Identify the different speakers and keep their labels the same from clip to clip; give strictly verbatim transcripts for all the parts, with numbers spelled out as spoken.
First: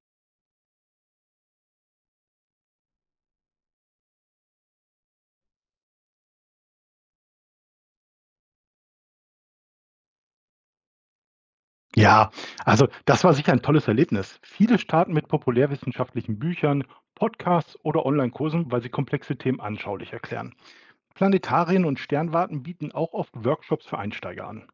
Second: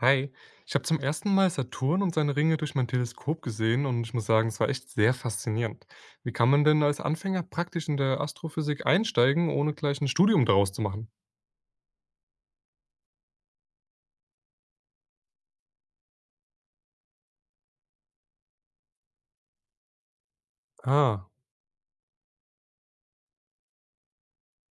Speaker 1: Hi, ich habe zum ersten Mal Saturn und seine Ringe durch mein Teleskop gesehen und ich muss sagen, es war echt sehr faszinierend. Wie kann man denn als Anfänger praktisch in der Astrophysik einsteigen, ohne gleich ein Studium daraus zu machen?
Speaker 2: Ja, also das war sicher ein tolles Erlebnis. Viele starten mit populärwissenschaftlichen Büchern, Podcasts oder Online-Kursen, weil sie komplexe Themen anschaulich erklären.
Speaker 1: Ah,
Speaker 2: Planetarien und Sternwarten bieten auch oft Workshops für Einsteiger an.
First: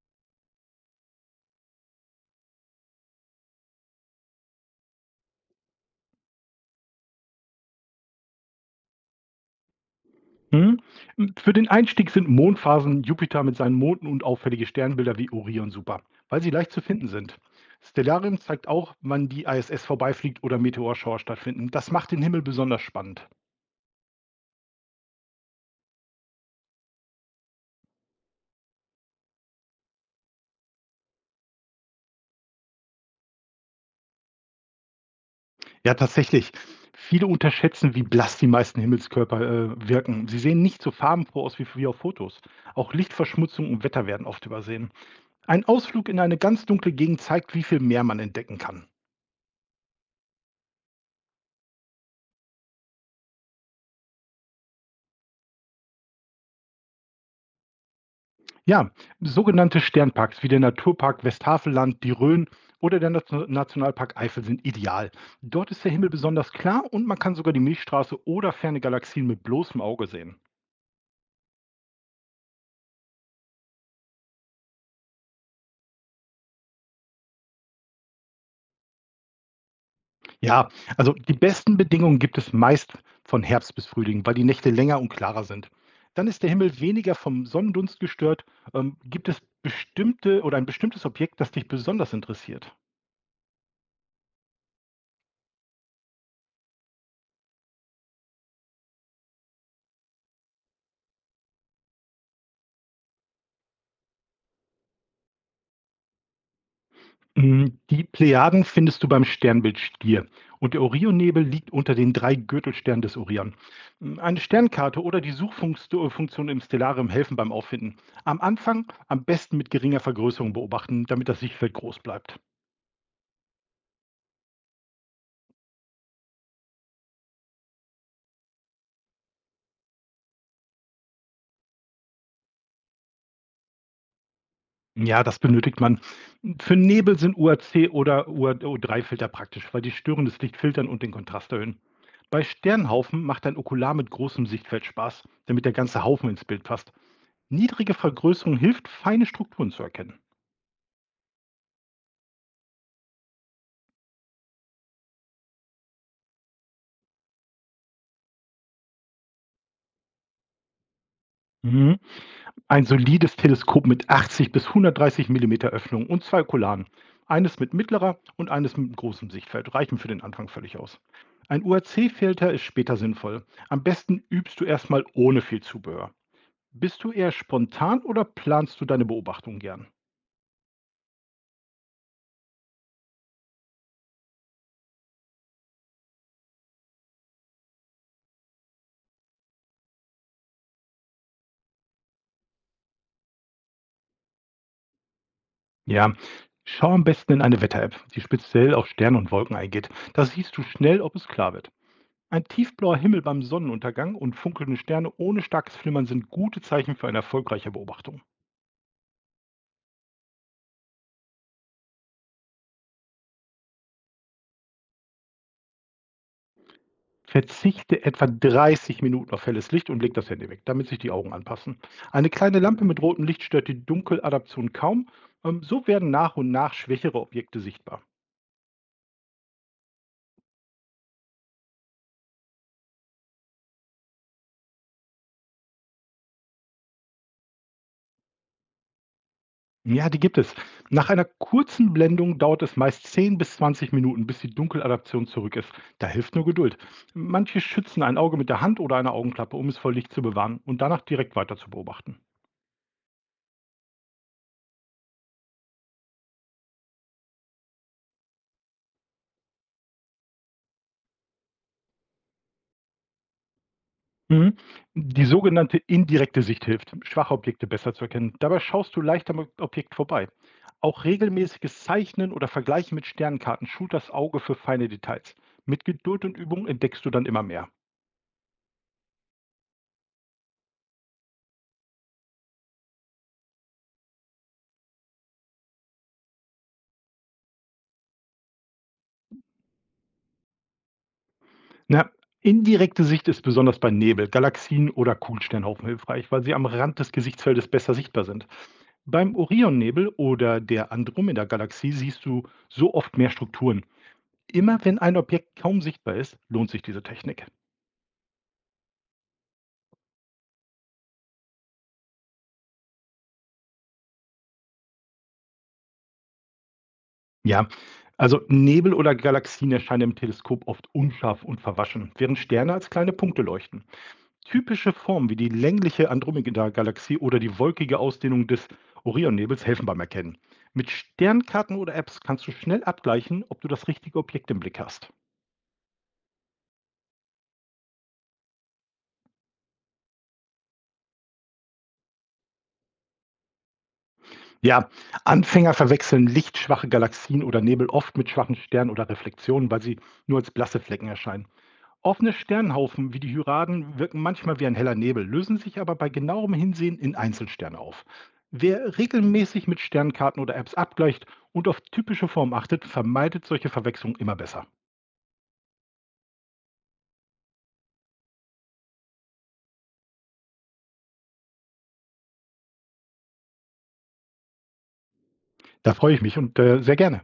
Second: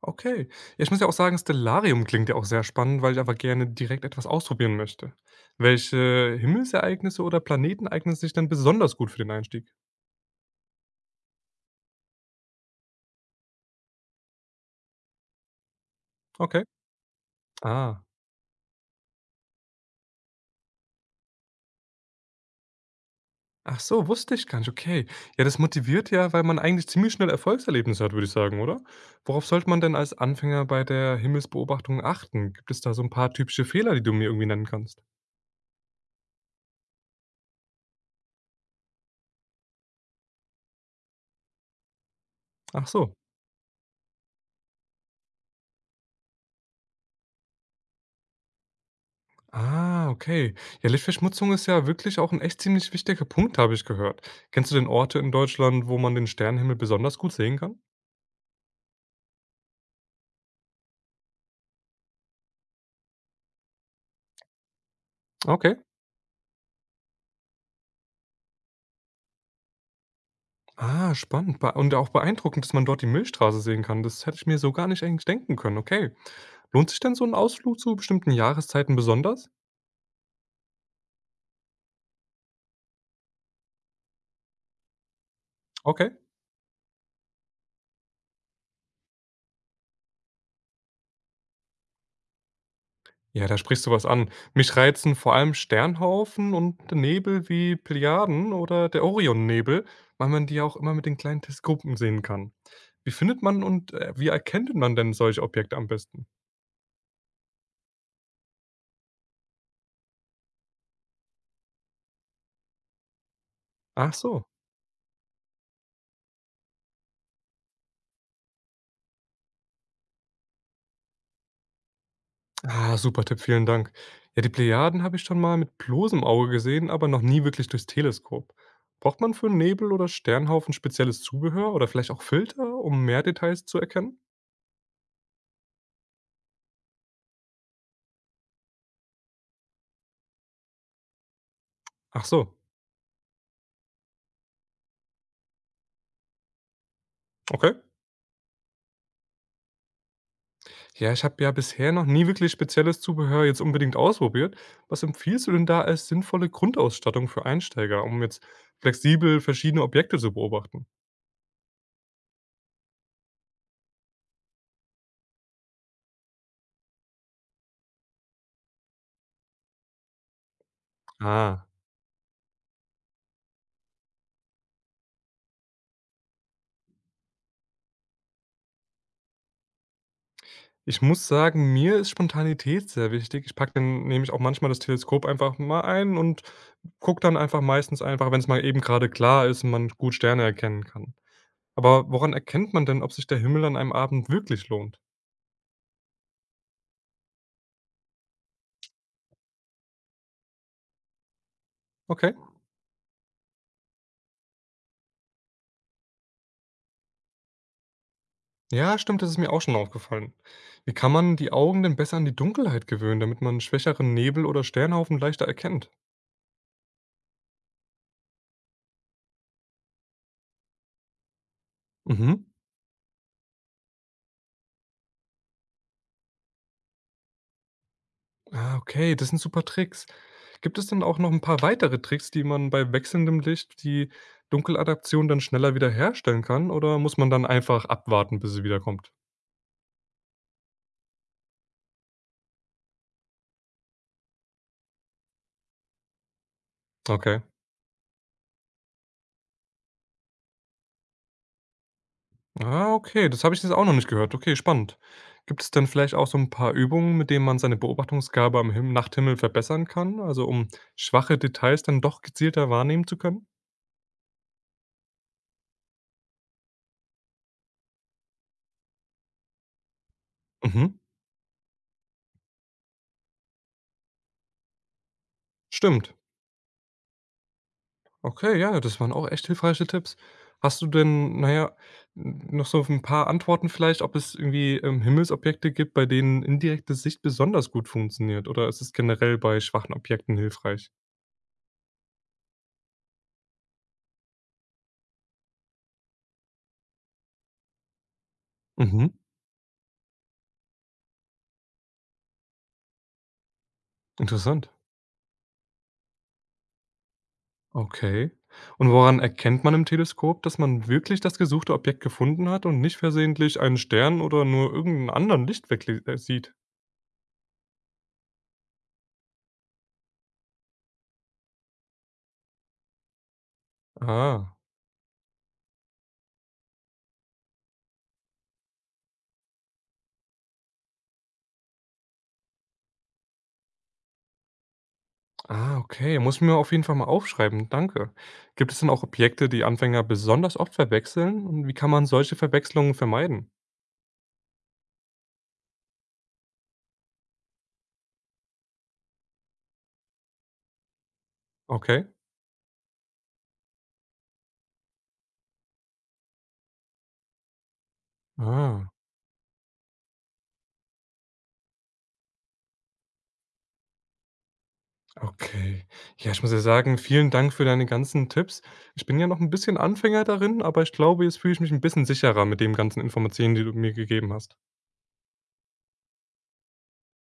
Speaker 1: okay. Ja, ich muss ja auch sagen, Stellarium klingt ja auch sehr spannend, weil ich aber gerne direkt etwas ausprobieren möchte. Welche Himmelsereignisse oder Planeten eignen sich denn besonders gut für den Einstieg?
Speaker 2: Hm? Für den Einstieg sind Mondphasen, Jupiter mit seinen Monden und auffällige Sternbilder wie Orion super, weil sie
Speaker 1: Okay.
Speaker 2: leicht zu finden sind.
Speaker 1: Ah,
Speaker 2: Stellarium zeigt auch, wann die I S S vorbeifliegt oder Meteorschauer stattfinden. Das macht den Himmel besonders spannend.
Speaker 1: ach so, wusste ich gar nicht, okay. Ja, das motiviert ja, weil man eigentlich ziemlich schnell Erfolgserlebnisse hat, würde ich sagen, oder? Worauf sollte man denn als Anfänger bei der Himmelsbeobachtung achten? Gibt es da so ein paar typische Fehler, die du mir irgendwie nennen kannst?
Speaker 2: Ja, tatsächlich. Viele unterschätzen, wie blass die meisten Himmelskörper, äh, wirken. Sie sehen nicht so farbenfroh aus wie wie auf Fotos.
Speaker 1: Ach
Speaker 2: Auch
Speaker 1: so.
Speaker 2: Lichtverschmutzung und Wetter werden oft übersehen. Ein Ausflug in eine ganz dunkle Gegend zeigt, wie viel mehr man entdecken kann.
Speaker 1: Ah, okay. Ja, Lichtverschmutzung ist ja wirklich auch ein echt ziemlich wichtiger Punkt, habe ich gehört. Kennst du denn Orte in Deutschland, wo man den Sternenhimmel besonders gut sehen kann?
Speaker 2: Ja, sogenannte Sternparks wie der Naturpark Westhaveland, die Rhön oder der Nation- Nationalpark Eifel sind ideal. Dort
Speaker 1: Okay.
Speaker 2: ist der Himmel besonders klar und man kann sogar die Milchstraße oder ferne Galaxien mit bloßem Auge sehen.
Speaker 1: Ah, spannend. Bea und auch beeindruckend, dass man dort die Milchstraße sehen kann. Das hätte ich mir so gar nicht eigentlich denken können, okay. Lohnt sich denn so ein Ausflug zu bestimmten Jahreszeiten besonders?
Speaker 2: Ja, also die besten Bedingungen gibt es meist von Herbst bis Frühling, weil die Nächte länger und klarer sind.
Speaker 1: Okay.
Speaker 2: Dann ist der Himmel weniger vom Sonnendunst gestört. Ähm, gibt es bestimmte oder ein bestimmtes Objekt, das dich besonders interessiert?
Speaker 1: Ja, da sprichst du was an. Mich reizen vor allem Sternhaufen und Nebel wie Plejaden oder der Orionnebel, weil man die ja auch immer mit den kleinen Teleskopen sehen kann. Wie findet man und äh, wie erkennt man denn solche Objekte am besten?
Speaker 2: Mm, Die Plejaden findest du beim Sternbild Stier und der Orionnebel liegt unter den drei Gürtelsternen des Orion.
Speaker 1: Ach
Speaker 2: Mm, Eine
Speaker 1: so.
Speaker 2: Sternkarte oder die Suchfunktion im Stellarium helfen beim Auffinden. Am Anfang am besten mit geringer Vergrößerung beobachten, damit das Sichtfeld groß bleibt.
Speaker 1: Ah, super Tipp, vielen Dank. Ja, die Plejaden habe ich schon mal mit bloßem Auge gesehen, aber noch nie wirklich durchs Teleskop. Braucht man für Nebel oder Sternhaufen spezielles Zubehör oder vielleicht auch Filter, um mehr Details zu erkennen?
Speaker 2: Ja, das benötigt man. Für Nebel sind U A C oder U A O drei Filter praktisch, weil die störendes Licht filtern und den Kontrast erhöhen.
Speaker 1: Ach
Speaker 2: Bei
Speaker 1: so,
Speaker 2: Sternhaufen macht ein Okular mit großem Sichtfeld Spaß, damit der ganze Haufen ins Bild passt.
Speaker 1: okay.
Speaker 2: Niedrige Vergrößerung hilft, feine Strukturen zu erkennen.
Speaker 1: Ja, ich habe ja bisher noch nie wirklich spezielles Zubehör jetzt unbedingt ausprobiert. Was empfiehlst du denn da als sinnvolle Grundausstattung für Einsteiger, um jetzt flexibel verschiedene Objekte zu beobachten?
Speaker 2: Mhm. Ein solides Teleskop mit achtzig bis hundertdreißig Millimeter Öffnung und zwei Okularen. Eines mit mittlerer und eines mit großem Sichtfeld reichen für den Anfang völlig aus. Ein
Speaker 1: Ah,
Speaker 2: U A C-Filter ist später sinnvoll. Am besten übst du erstmal ohne viel Zubehör. Bist du eher spontan oder planst du deine Beobachtungen gern?
Speaker 1: ich muss sagen, mir ist Spontanität sehr wichtig. Ich packe dann nämlich auch manchmal das Teleskop einfach mal ein und gucke dann einfach meistens einfach, wenn es mal eben gerade klar ist und man gut Sterne erkennen kann. Aber woran erkennt man denn, ob sich der Himmel an einem Abend wirklich lohnt?
Speaker 2: Ja, schau am besten in eine Wetter-App, die speziell auf Sterne und Wolken eingeht. Da siehst du schnell, ob es klar wird.
Speaker 1: Okay.
Speaker 2: Ein tiefblauer Himmel beim Sonnenuntergang und funkelnde Sterne ohne starkes Flimmern sind gute Zeichen für eine erfolgreiche Beobachtung.
Speaker 1: Ja, stimmt, das ist mir auch schon aufgefallen. Wie kann man die Augen denn besser an die Dunkelheit gewöhnen, damit man schwächeren Nebel oder Sternhaufen leichter erkennt?
Speaker 2: Verzichte etwa dreißig Minuten auf helles Licht und leg das Handy weg, damit sich die Augen anpassen. Eine
Speaker 1: Mhm.
Speaker 2: kleine Lampe mit rotem Licht stört die Dunkeladaption kaum. Ähm, So werden nach und nach schwächere Objekte sichtbar.
Speaker 1: Ah, okay, das sind super Tricks. Gibt es denn auch noch ein paar weitere Tricks, die man bei wechselndem Licht die Dunkeladaption dann schneller wiederherstellen kann? Oder muss man dann einfach abwarten, bis sie wiederkommt?
Speaker 2: Ja, die gibt es. Nach einer kurzen Blendung dauert es meist zehn bis zwanzig Minuten, bis die Dunkeladaption zurück ist. Da hilft nur Geduld.
Speaker 1: Okay.
Speaker 2: Manche schützen ein Auge mit der Hand oder einer Augenklappe, um es vor Licht zu bewahren und danach direkt weiter zu beobachten.
Speaker 1: Ah, okay, das habe ich jetzt auch noch nicht gehört. Okay, spannend. Gibt es denn vielleicht auch so ein paar Übungen, mit denen man seine Beobachtungsgabe am Him Nachthimmel verbessern kann? Also, um schwache Details dann doch gezielter wahrnehmen zu können?
Speaker 2: Mhm. Die sogenannte indirekte Sicht hilft, schwache Objekte besser zu erkennen. Dabei schaust du leicht am Objekt vorbei.
Speaker 1: Mhm,
Speaker 2: Auch regelmäßiges Zeichnen oder Vergleichen mit Sternkarten schult das Auge für feine Details. Mit
Speaker 1: stimmt.
Speaker 2: Geduld und Übung entdeckst du dann immer mehr.
Speaker 1: Okay, ja, das waren auch echt hilfreiche Tipps. Hast du denn, naja, n noch so ein paar Antworten vielleicht, ob es irgendwie, ähm, Himmelsobjekte gibt, bei denen indirekte Sicht besonders gut funktioniert, oder ist es generell bei schwachen Objekten hilfreich?
Speaker 2: Na, indirekte Sicht ist besonders bei Nebel, Galaxien oder Kugelsternhaufen hilfreich, weil sie am Rand des Gesichtsfeldes besser sichtbar sind.
Speaker 1: Mhm,
Speaker 2: Beim Orionnebel oder der Andromeda-Galaxie siehst du so oft mehr Strukturen.
Speaker 1: interessant.
Speaker 2: Immer wenn ein Objekt kaum sichtbar ist, lohnt sich diese Technik.
Speaker 1: Okay. Und woran erkennt man im Teleskop, dass man wirklich das gesuchte Objekt gefunden hat und nicht versehentlich einen Stern oder nur irgendeinen anderen Lichtweg äh, sieht?
Speaker 2: Ja, also Nebel oder Galaxien erscheinen im Teleskop oft unscharf und verwaschen, während Sterne als kleine Punkte leuchten.
Speaker 1: Ah.
Speaker 2: Typische Formen wie die längliche Andromeda-Galaxie oder die wolkige Ausdehnung des Orionnebels helfen beim Erkennen. Mit Sternkarten oder Apps kannst du schnell abgleichen, ob du das richtige Objekt im Blick hast.
Speaker 1: Ah, okay. Muss ich mir auf jeden Fall mal aufschreiben. Danke. Gibt es denn auch Objekte, die Anfänger besonders oft verwechseln? Und wie kann man solche Verwechslungen vermeiden?
Speaker 2: Ja, Anfänger verwechseln lichtschwache Galaxien oder Nebel oft mit schwachen Sternen oder Reflexionen, weil sie nur als blasse Flecken erscheinen.
Speaker 1: Okay.
Speaker 2: Offene Sternhaufen wie die Hyraden wirken manchmal wie ein heller Nebel, lösen sich aber bei genauerem Hinsehen in Einzelsterne auf.
Speaker 1: Ah,
Speaker 2: Wer regelmäßig mit Sternkarten oder Apps abgleicht und auf typische Formen achtet, vermeidet solche Verwechslungen immer besser.
Speaker 1: okay. Ja, ich muss ja sagen, vielen Dank für deine ganzen Tipps. Ich bin ja noch ein bisschen Anfänger darin, aber ich glaube, jetzt fühle ich mich ein bisschen sicherer mit den ganzen Informationen, die du mir gegeben hast.
Speaker 2: Da freue ich mich und äh, sehr gerne.